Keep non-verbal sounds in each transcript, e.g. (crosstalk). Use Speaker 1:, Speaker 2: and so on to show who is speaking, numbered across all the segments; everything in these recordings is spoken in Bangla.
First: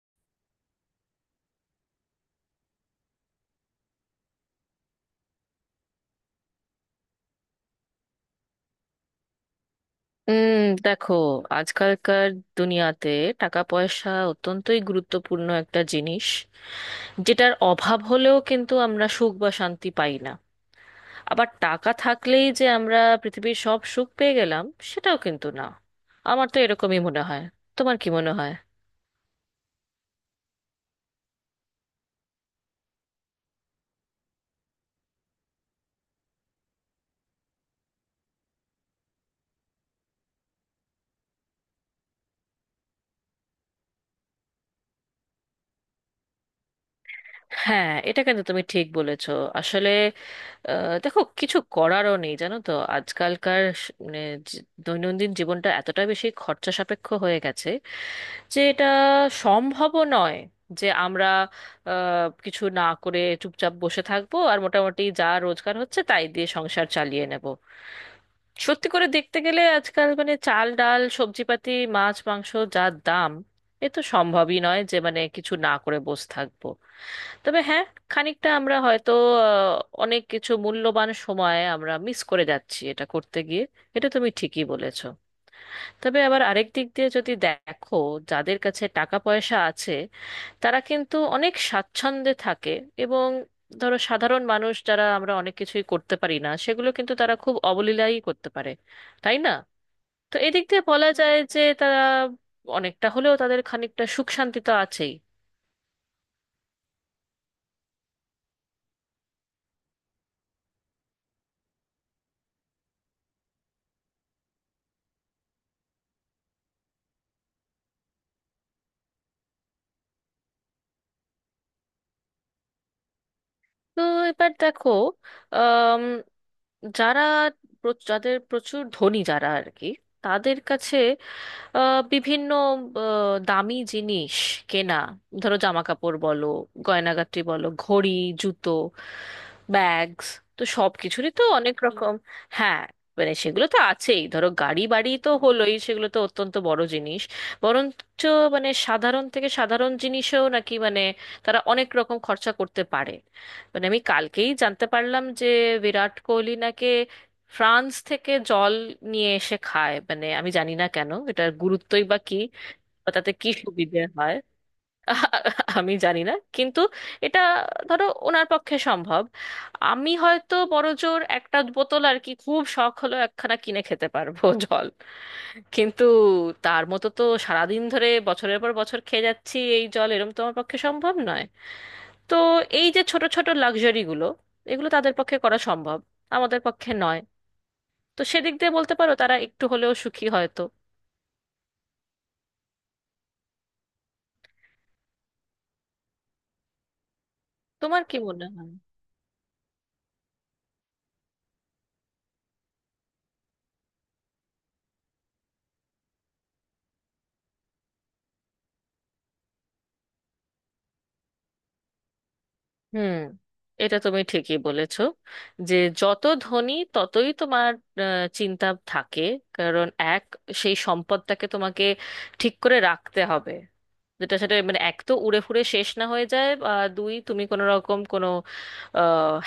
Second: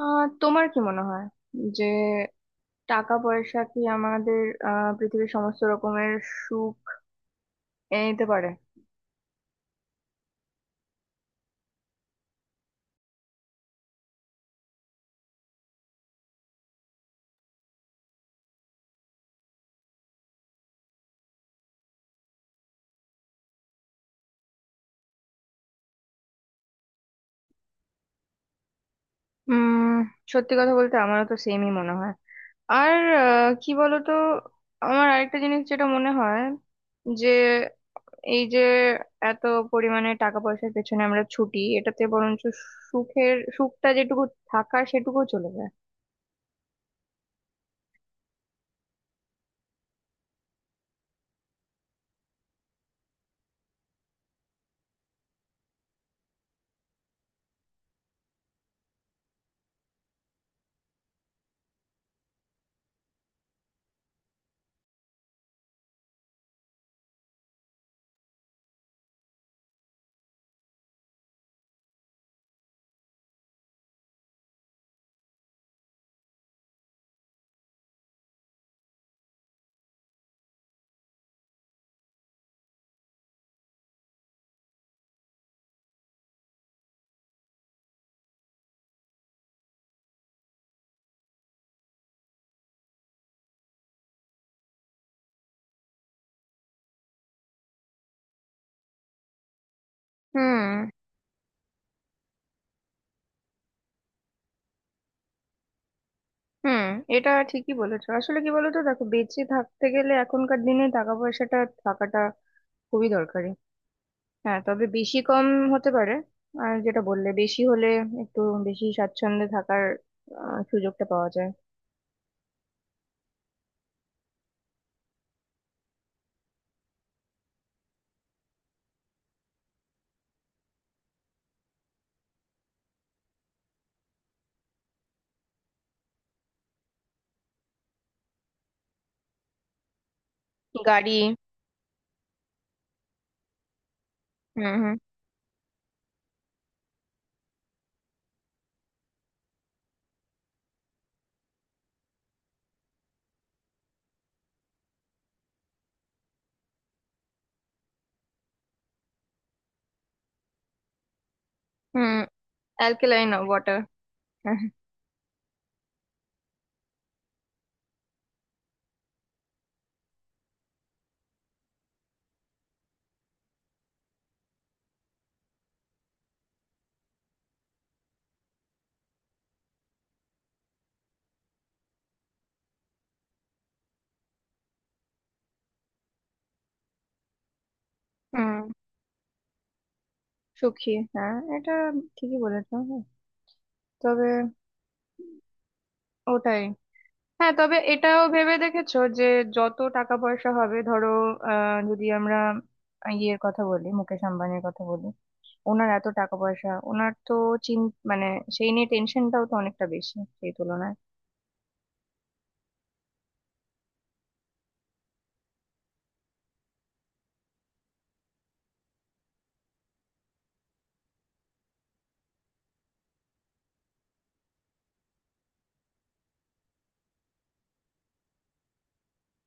Speaker 1: তোমার কি মনে হয় যে টাকা পয়সা কি আমাদের পৃথিবীর সমস্ত রকমের সুখ এনে দিতে পারে?
Speaker 2: উম দেখো, আজকালকার দুনিয়াতে টাকা পয়সা অত্যন্তই গুরুত্বপূর্ণ একটা জিনিস। যেটার অভাব হলেও কিন্তু আমরা সুখ বা শান্তি পাই না। আবার টাকা থাকলেই যে আমরা পৃথিবীর সব সুখ পেয়ে গেলাম, সেটাও কিন্তু না। আমার তো এরকমই মনে হয়, তোমার কি মনে হয়?
Speaker 1: উম, সত্যি কথা বলতে আমারও তো সেমই মনে হয়। আর কি বলতো, আমার আরেকটা জিনিস যেটা মনে হয় যে এই যে এত পরিমাণে টাকা পয়সার পেছনে আমরা ছুটি এটাতে বরঞ্চ সুখের সুখটা যেটুকু থাকার সেটুকু চলে যায়।
Speaker 2: হ্যাঁ, এটা কিন্তু তুমি ঠিক বলেছো। আসলে দেখো, কিছু করারও নেই, জানো তো আজকালকার মানে দৈনন্দিন জীবনটা এতটা বেশি খরচা সাপেক্ষ হয়ে গেছে যে এটা সম্ভবও নয় যে আমরা কিছু না করে চুপচাপ বসে থাকবো আর মোটামুটি যা রোজগার হচ্ছে তাই দিয়ে সংসার চালিয়ে নেব। সত্যি করে দেখতে গেলে আজকাল মানে চাল ডাল সবজিপাতি, মাছ মাংস যা দাম, এ তো সম্ভবই নয় যে মানে কিছু না করে বসে থাকবো। তবে হ্যাঁ, খানিকটা আমরা হয়তো অনেক কিছু মূল্যবান সময় আমরা মিস করে যাচ্ছি এটা করতে গিয়ে। এটা তুমি ঠিকই বলেছো। তবে আবার আরেক দিক দিয়ে যদি দেখো, যাদের কাছে টাকা পয়সা আছে, তারা কিন্তু অনেক স্বাচ্ছন্দ্যে থাকে। এবং ধরো, সাধারণ মানুষ যারা আমরা অনেক কিছুই করতে পারি না, সেগুলো কিন্তু তারা খুব অবলীলায় করতে পারে, তাই না? তো এদিক
Speaker 1: হুম,
Speaker 2: দিয়ে বলা যায় যে তারা অনেকটা হলেও তাদের খানিকটা সুখ শান্তি তো আছেই।
Speaker 1: হুম। এটা ঠিকই বলেছো, আসলে কি বলতো, দেখো বেঁচে থাকতে গেলে এখনকার দিনে টাকা পয়সাটা থাকাটা খুবই দরকারি। হ্যাঁ, তবে বেশি কম হতে পারে। আর যেটা বললে, বেশি হলে একটু বেশি স্বাচ্ছন্দ্যে থাকার সুযোগটা পাওয়া যায়।
Speaker 2: তো এবার দেখো, আম, যারা যাদের প্রচুর ধনী যারা আর কি, তাদের কাছে বিভিন্ন দামি জিনিস কেনা, ধরো জামা কাপড় বলো, গয়নাগাটি বলো, ঘড়ি, জুতো, ব্যাগস, তো সব
Speaker 1: গাড়ি।
Speaker 2: কিছুরই তো অনেক রকম। হ্যাঁ, মানে সেগুলো তো আছেই, ধরো
Speaker 1: হুম
Speaker 2: গাড়ি
Speaker 1: হুম
Speaker 2: বাড়ি তো হলোই, সেগুলো তো অত্যন্ত বড় জিনিস। বরঞ্চ মানে সাধারণ থেকে সাধারণ জিনিসেও নাকি মানে তারা অনেক রকম খরচা করতে পারে। মানে আমি কালকেই জানতে পারলাম যে বিরাট কোহলি নাকি ফ্রান্স থেকে জল নিয়ে এসে খায়, মানে আমি জানি না কেন, এটার গুরুত্বই
Speaker 1: হুম।
Speaker 2: বা কি বা
Speaker 1: অ্যালকেলাইন
Speaker 2: তাতে কি
Speaker 1: ওয়াটার।
Speaker 2: সুবিধে হয়। (laughs) আমি জানি না, কিন্তু এটা ধরো ওনার পক্ষে সম্ভব। আমি হয়তো বড়জোর একটা বোতল আর কি, খুব শখ হলো একখানা কিনে খেতে পারবো (laughs) জল, কিন্তু তার মতো তো সারাদিন ধরে বছরের পর বছর খেয়ে যাচ্ছি এই জল এরম তো আমার পক্ষে সম্ভব নয়। তো এই যে ছোট ছোট লাক্সারিগুলো, এগুলো তাদের পক্ষে করা সম্ভব, আমাদের পক্ষে নয়। তো সেদিক
Speaker 1: হুম,
Speaker 2: দিয়ে বলতে পারো তারা একটু হলেও সুখী হয়তো।
Speaker 1: সুখী, হ্যাঁ, এটা ঠিকই বলেছো। তবে ওটাই, হ্যাঁ, তবে
Speaker 2: তোমার কি
Speaker 1: এটাও
Speaker 2: মনে
Speaker 1: ভেবে
Speaker 2: হয়?
Speaker 1: দেখেছো যে যত টাকা পয়সা হবে? ধরো যদি আমরা ইয়ের কথা বলি, মুকেশ আম্বানির কথা বলি, ওনার এত টাকা পয়সা, ওনার তো চিন মানে সেই নিয়ে টেনশনটাও তো অনেকটা বেশি সেই তুলনায়।
Speaker 2: হুম, এটা তুমি ঠিকই বলেছো। যে যত ধনী, ততই তোমার চিন্তা থাকে। কারণ এক, সেই সম্পদটাকে তোমাকে ঠিক করে রাখতে হবে, যেটা সেটা মানে এক তো উড়ে ফুড়ে শেষ না হয়ে যায়, বা দুই, তুমি কোনো রকম কোনো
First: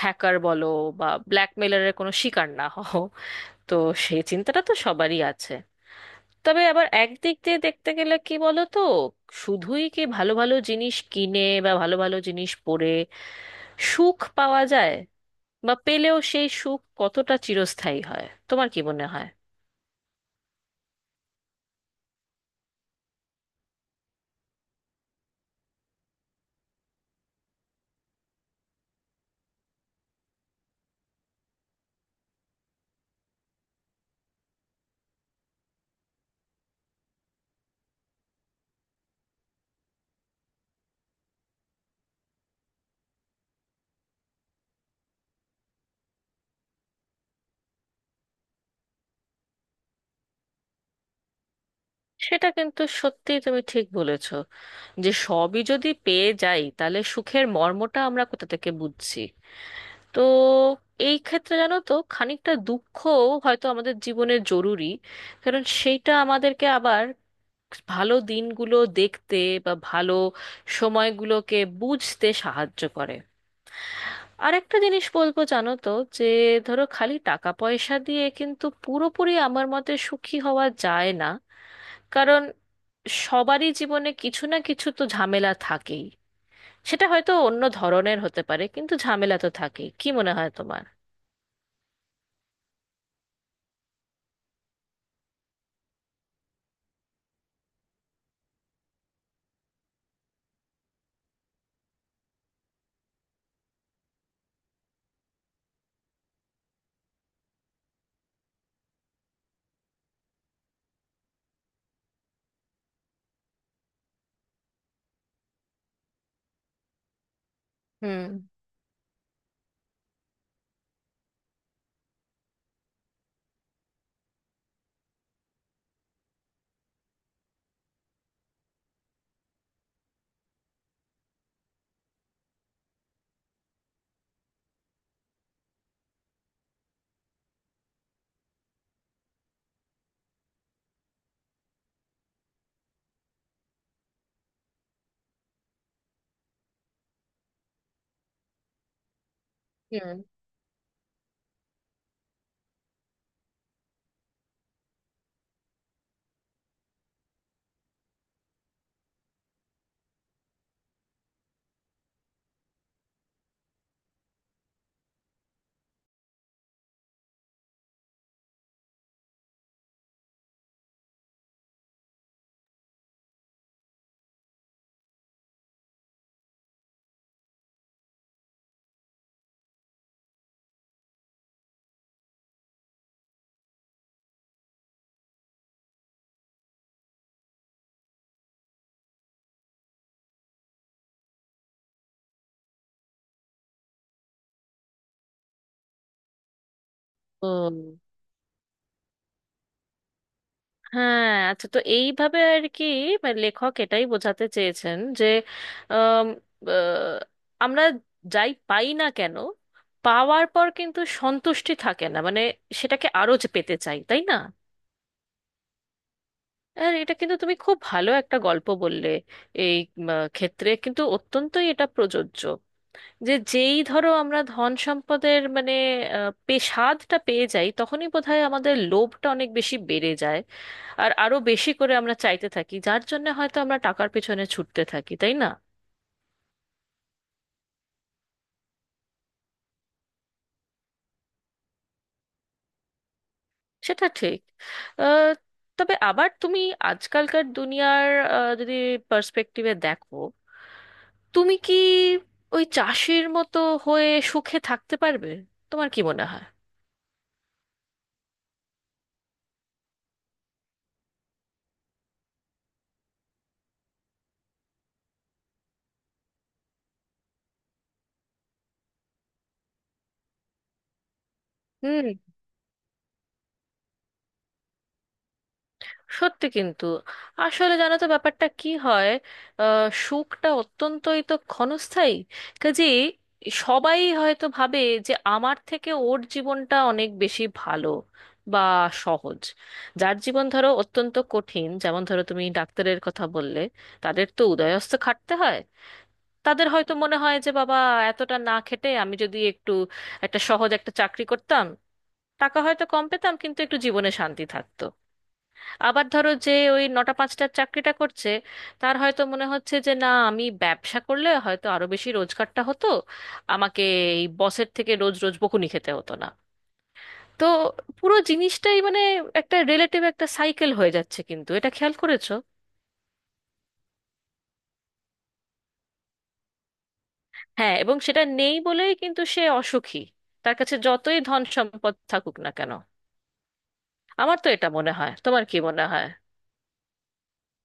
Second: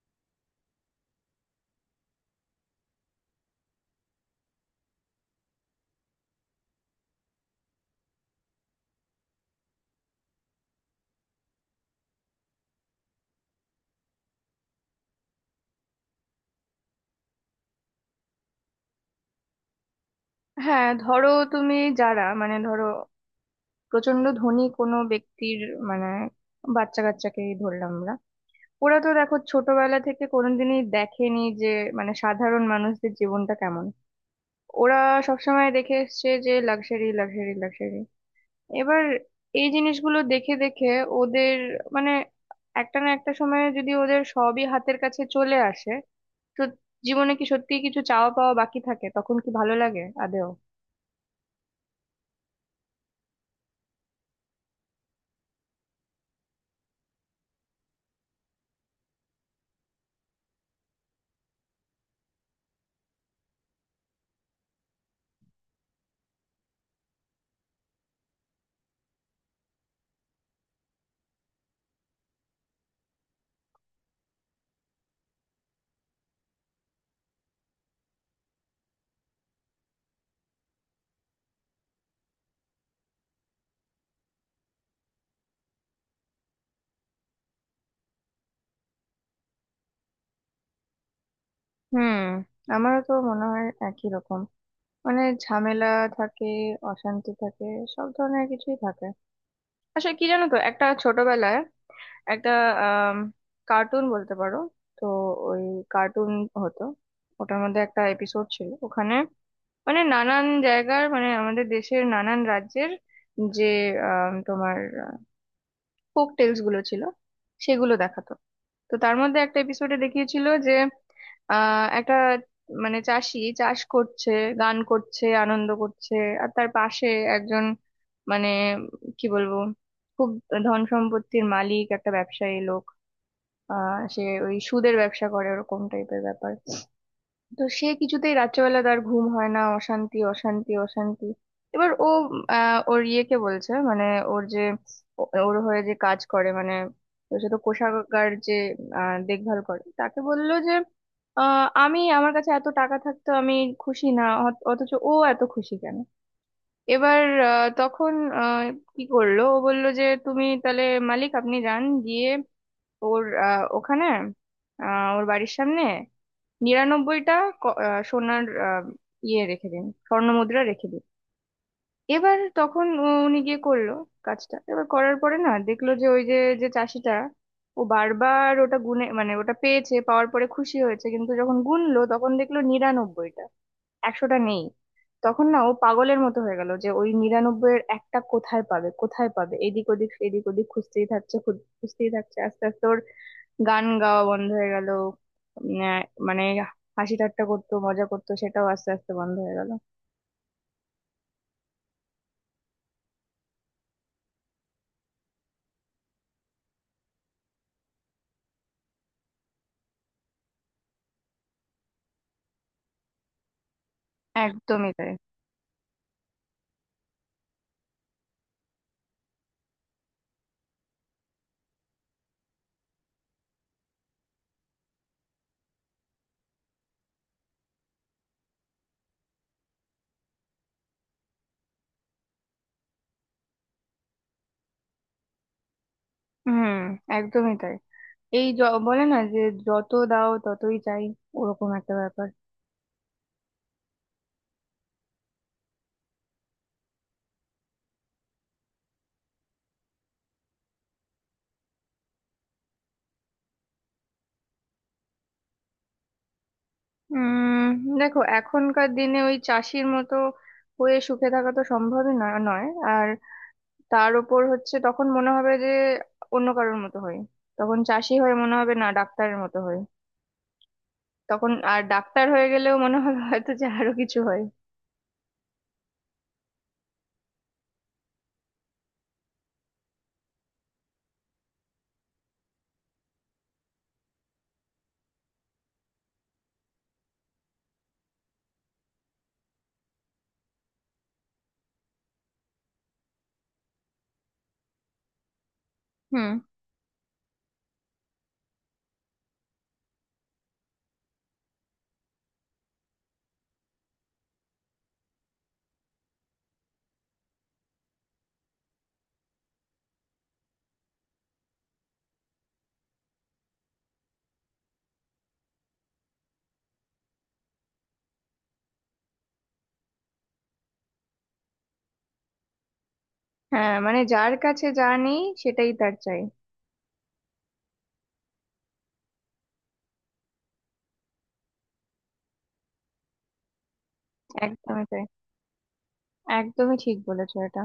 Speaker 2: হ্যাকার বলো, বা ব্ল্যাকমেলারের কোনো শিকার না হও। তো সেই চিন্তাটা তো সবারই আছে। তবে আবার একদিক দিয়ে দেখতে গেলে কি বলো তো, শুধুই কি ভালো ভালো জিনিস কিনে বা ভালো ভালো জিনিস পরে সুখ পাওয়া যায়, বা পেলেও সেই সুখ কতটা চিরস্থায়ী হয়, তোমার কি মনে হয়?
Speaker 1: হ্যাঁ ধরো, তুমি যারা, মানে ধরো প্রচন্ড ধনী কোনো ব্যক্তির, মানে বাচ্চা কাচ্চাকেই ধরলাম আমরা। ওরা তো দেখো ছোটবেলা থেকে কোনোদিনই দেখেনি যে মানে সাধারণ মানুষদের জীবনটা কেমন। ওরা সবসময় দেখে এসছে যে লাক্সারি, লাক্সারি, লাক্সারি। এবার এই জিনিসগুলো দেখে দেখে ওদের মানে একটা না একটা সময়ে যদি ওদের সবই হাতের কাছে চলে আসে, তো জীবনে কি সত্যিই কিছু চাওয়া পাওয়া বাকি থাকে? তখন কি ভালো লাগে আদেও?
Speaker 2: সেটা কিন্তু সত্যি তুমি ঠিক বলেছ, যে সবই যদি পেয়ে যাই তাহলে সুখের মর্মটা আমরা কোথা থেকে বুঝছি? তো এই ক্ষেত্রে জানো তো, খানিকটা দুঃখও হয়তো আমাদের জীবনে জরুরি, কারণ সেইটা আমাদেরকে আবার ভালো দিনগুলো দেখতে বা ভালো সময়গুলোকে বুঝতে সাহায্য করে। আরেকটা জিনিস বলবো, জানো তো, যে ধরো খালি টাকা পয়সা দিয়ে কিন্তু পুরোপুরি আমার মতে সুখী হওয়া যায় না। কারণ সবারই জীবনে কিছু না কিছু তো ঝামেলা থাকেই। সেটা হয়তো অন্য ধরনের হতে পারে, কিন্তু ঝামেলা তো থাকেই, কি মনে হয় তোমার?
Speaker 1: হুম, আমারও তো মনে হয় একই রকম। মানে ঝামেলা থাকে, অশান্তি থাকে, সব ধরনের কিছুই থাকে। আসলে কি জানো তো, একটা ছোটবেলায় একটা আহ কার্টুন বলতে পারো, তো ওই কার্টুন হতো, ওটার মধ্যে একটা এপিসোড ছিল। ওখানে মানে নানান জায়গার, মানে আমাদের দেশের নানান রাজ্যের যে তোমার ফোক টেলস গুলো ছিল, সেগুলো
Speaker 2: হুম,
Speaker 1: দেখাতো। তো তার মধ্যে একটা এপিসোডে দেখিয়েছিল যে একটা, মানে চাষি চাষ করছে, গান করছে, আনন্দ করছে। আর তার পাশে একজন, মানে কি বলবো, খুব ধন সম্পত্তির মালিক একটা ব্যবসায়ী লোক, আহ, সে ওই সুদের ব্যবসা করে, ওরকম টাইপের ব্যাপার। তো সে কিছুতেই রাত্রেবেলা তার ঘুম হয় না, অশান্তি, অশান্তি, অশান্তি। এবার ও ওর ইয়েকে বলছে, মানে ওর যে, ওর হয়ে যে কাজ করে, মানে তো সে তো কোষাগার যে দেখভাল করে, তাকে
Speaker 2: হুম।
Speaker 1: বললো যে আহ, আমি, আমার কাছে এত টাকা থাকতো, আমি খুশি না, অথচ ও এত খুশি কেন? এবার তখন আহ, কি করলো, ও বললো যে তুমি তাহলে মালিক, আপনি যান গিয়ে ওর ওখানে ওর বাড়ির সামনে 99টা সোনার ইয়ে রেখে দিন, স্বর্ণ মুদ্রা রেখে দিন। এবার তখন উনি গিয়ে করলো কাজটা। এবার করার পরে না দেখলো যে ওই যে, যে চাষিটা, ও বারবার ওটা গুনে মানে ওটা পেয়েছে, পাওয়ার পরে খুশি হয়েছে, কিন্তু যখন গুনলো তখন দেখলো 99টা, 100টা নেই। তখন না ও পাগলের মতো হয়ে গেল যে ওই 99-এর একটা কোথায় পাবে, কোথায় পাবে, এদিক ওদিক, এদিক ওদিক খুঁজতেই থাকছে, খুঁজতেই থাকছে। আস্তে আস্তে ওর গান গাওয়া বন্ধ হয়ে গেল। উম, আহ, মানে হাসি ঠাট্টা
Speaker 2: তো
Speaker 1: করতো, মজা করতো, সেটাও আস্তে আস্তে বন্ধ হয়ে গেল।
Speaker 2: হ্যাঁ, আচ্ছা, তো এইভাবে আর কি, মানে লেখক এটাই বোঝাতে চেয়েছেন যে আম, আহ, আমরা যাই পাই না কেন, পাওয়ার পর কিন্তু সন্তুষ্টি থাকে না, মানে সেটাকে আরো যে পেতে চাই, তাই না?
Speaker 1: একদমই তাই।
Speaker 2: আর এটা কিন্তু তুমি খুব ভালো একটা গল্প বললে। এই ক্ষেত্রে কিন্তু অত্যন্তই এটা প্রযোজ্য। যে যেই ধরো আমরা ধন সম্পদের মানে স্বাদটা পেয়ে যাই, তখনই বোধহয় আমাদের লোভটা অনেক বেশি বেড়ে যায়। আর আরো বেশি করে আমরা চাইতে থাকি, যার জন্য হয়তো আমরা টাকার পেছনে ছুটতে থাকি, তাই না?
Speaker 1: হুম, একদমই তাই। এই বলে না যে যত দাও ততই চাই, ওরকম একটা ব্যাপার।
Speaker 2: সেটা ঠিক। আহ, তবে আবার তুমি আজকালকার দুনিয়ার যদি পার্সপেক্টিভে দেখো, তুমি কি ওই চাষির মতো হয়ে সুখে থাকতে পারবে? তোমার কি মনে হয়?
Speaker 1: উম, দেখো এখনকার দিনে ওই চাষির মতো হয়ে সুখে থাকা তো সম্ভবই না, নয়। আর তার উপর হচ্ছে তখন মনে হবে যে অন্য কারোর মতো হয়। তখন চাষি হয়ে মনে হবে না ডাক্তারের মতো হয়, তখন আর
Speaker 2: হুম,
Speaker 1: ডাক্তার হয়ে গেলেও মনে হবে হয়তো যে আরো কিছু হয়।
Speaker 2: সত্যি কিন্তু। আসলে জানো তো, ব্যাপারটা কি হয়, সুখটা অত্যন্তই তো ক্ষণস্থায়ী। কাজে সবাই হয়তো ভাবে যে আমার থেকে ওর জীবনটা অনেক বেশি ভালো বা সহজ। যার জীবন ধরো অত্যন্ত কঠিন, যেমন ধরো তুমি ডাক্তারের কথা বললে, তাদের তো উদয়স্থ খাটতে হয়।
Speaker 1: হুম।
Speaker 2: তাদের হয়তো মনে হয় যে বাবা, এতটা না খেটে আমি যদি একটু একটা সহজ একটা চাকরি করতাম, টাকা হয়তো কম পেতাম কিন্তু একটু জীবনে শান্তি থাকতো। আবার ধরো, যে ওই 9টা-5টার চাকরিটা করছে, তার হয়তো মনে হচ্ছে যে না, আমি ব্যবসা করলে হয়তো আরো বেশি রোজগারটা হতো, আমাকে এই বসের থেকে রোজ রোজ বকুনি খেতে হতো না। তো পুরো জিনিসটাই মানে একটা রিলেটিভ একটা সাইকেল হয়ে যাচ্ছে, কিন্তু এটা খেয়াল করেছো?
Speaker 1: হ্যাঁ, মানে যার কাছে যা নেই সেটাই তার চাই।
Speaker 2: হ্যাঁ, এবং সেটা নেই বলেই কিন্তু সে অসুখী, তার কাছে যতই ধন সম্পদ থাকুক না কেন। আমার তো এটা
Speaker 1: একদমই
Speaker 2: মনে
Speaker 1: তাই,
Speaker 2: হয়, তোমার কি মনে হয়?
Speaker 1: একদমই ঠিক বলেছো এটা।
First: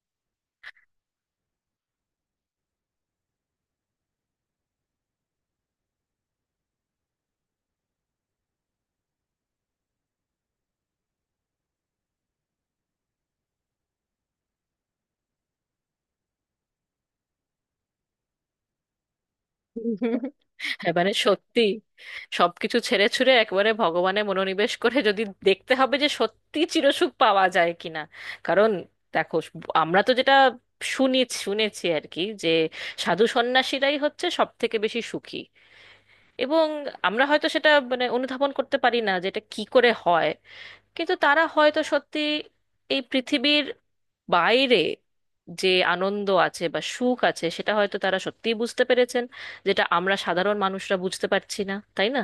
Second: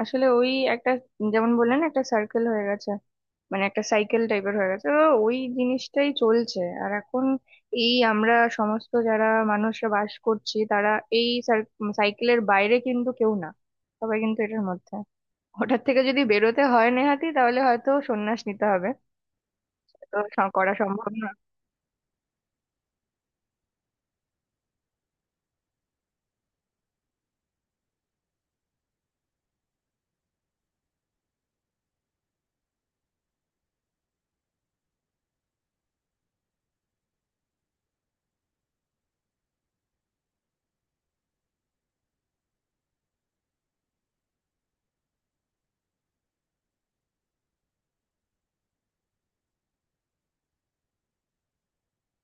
Speaker 1: আসলে ওই একটা, যেমন বললেন না, একটা সার্কেল হয়ে গেছে, মানে একটা সাইকেল টাইপের হয়ে গেছে। তো ওই জিনিসটাই চলছে আর এখন এই আমরা সমস্ত যারা মানুষরা বাস করছি তারা এই সাইকেলের বাইরে কিন্তু কেউ না, সবাই কিন্তু এটার মধ্যে। ওটার থেকে যদি বেরোতে হয় নেহাতি তাহলে হয়তো সন্ন্যাস নিতে হবে। তো
Speaker 2: (laughs)
Speaker 1: করা
Speaker 2: এবারে
Speaker 1: সম্ভব নয়।
Speaker 2: সত্যি, সবকিছু ছেড়ে ছুড়ে একবারে ভগবানে মনোনিবেশ করে যদি দেখতে হবে যে সত্যি চিরসুখ পাওয়া যায় কিনা। কারণ দেখো, আমরা তো যেটা শুনি, শুনেছি আর কি, যে সাধু সন্ন্যাসীরাই হচ্ছে সব থেকে বেশি সুখী। এবং আমরা হয়তো সেটা মানে অনুধাবন করতে পারি না যে এটা কি করে হয়। কিন্তু তারা হয়তো সত্যি এই পৃথিবীর বাইরে যে আনন্দ আছে বা সুখ আছে, সেটা হয়তো তারা সত্যিই বুঝতে পেরেছেন, যেটা আমরা সাধারণ মানুষরা বুঝতে পারছি না, তাই না?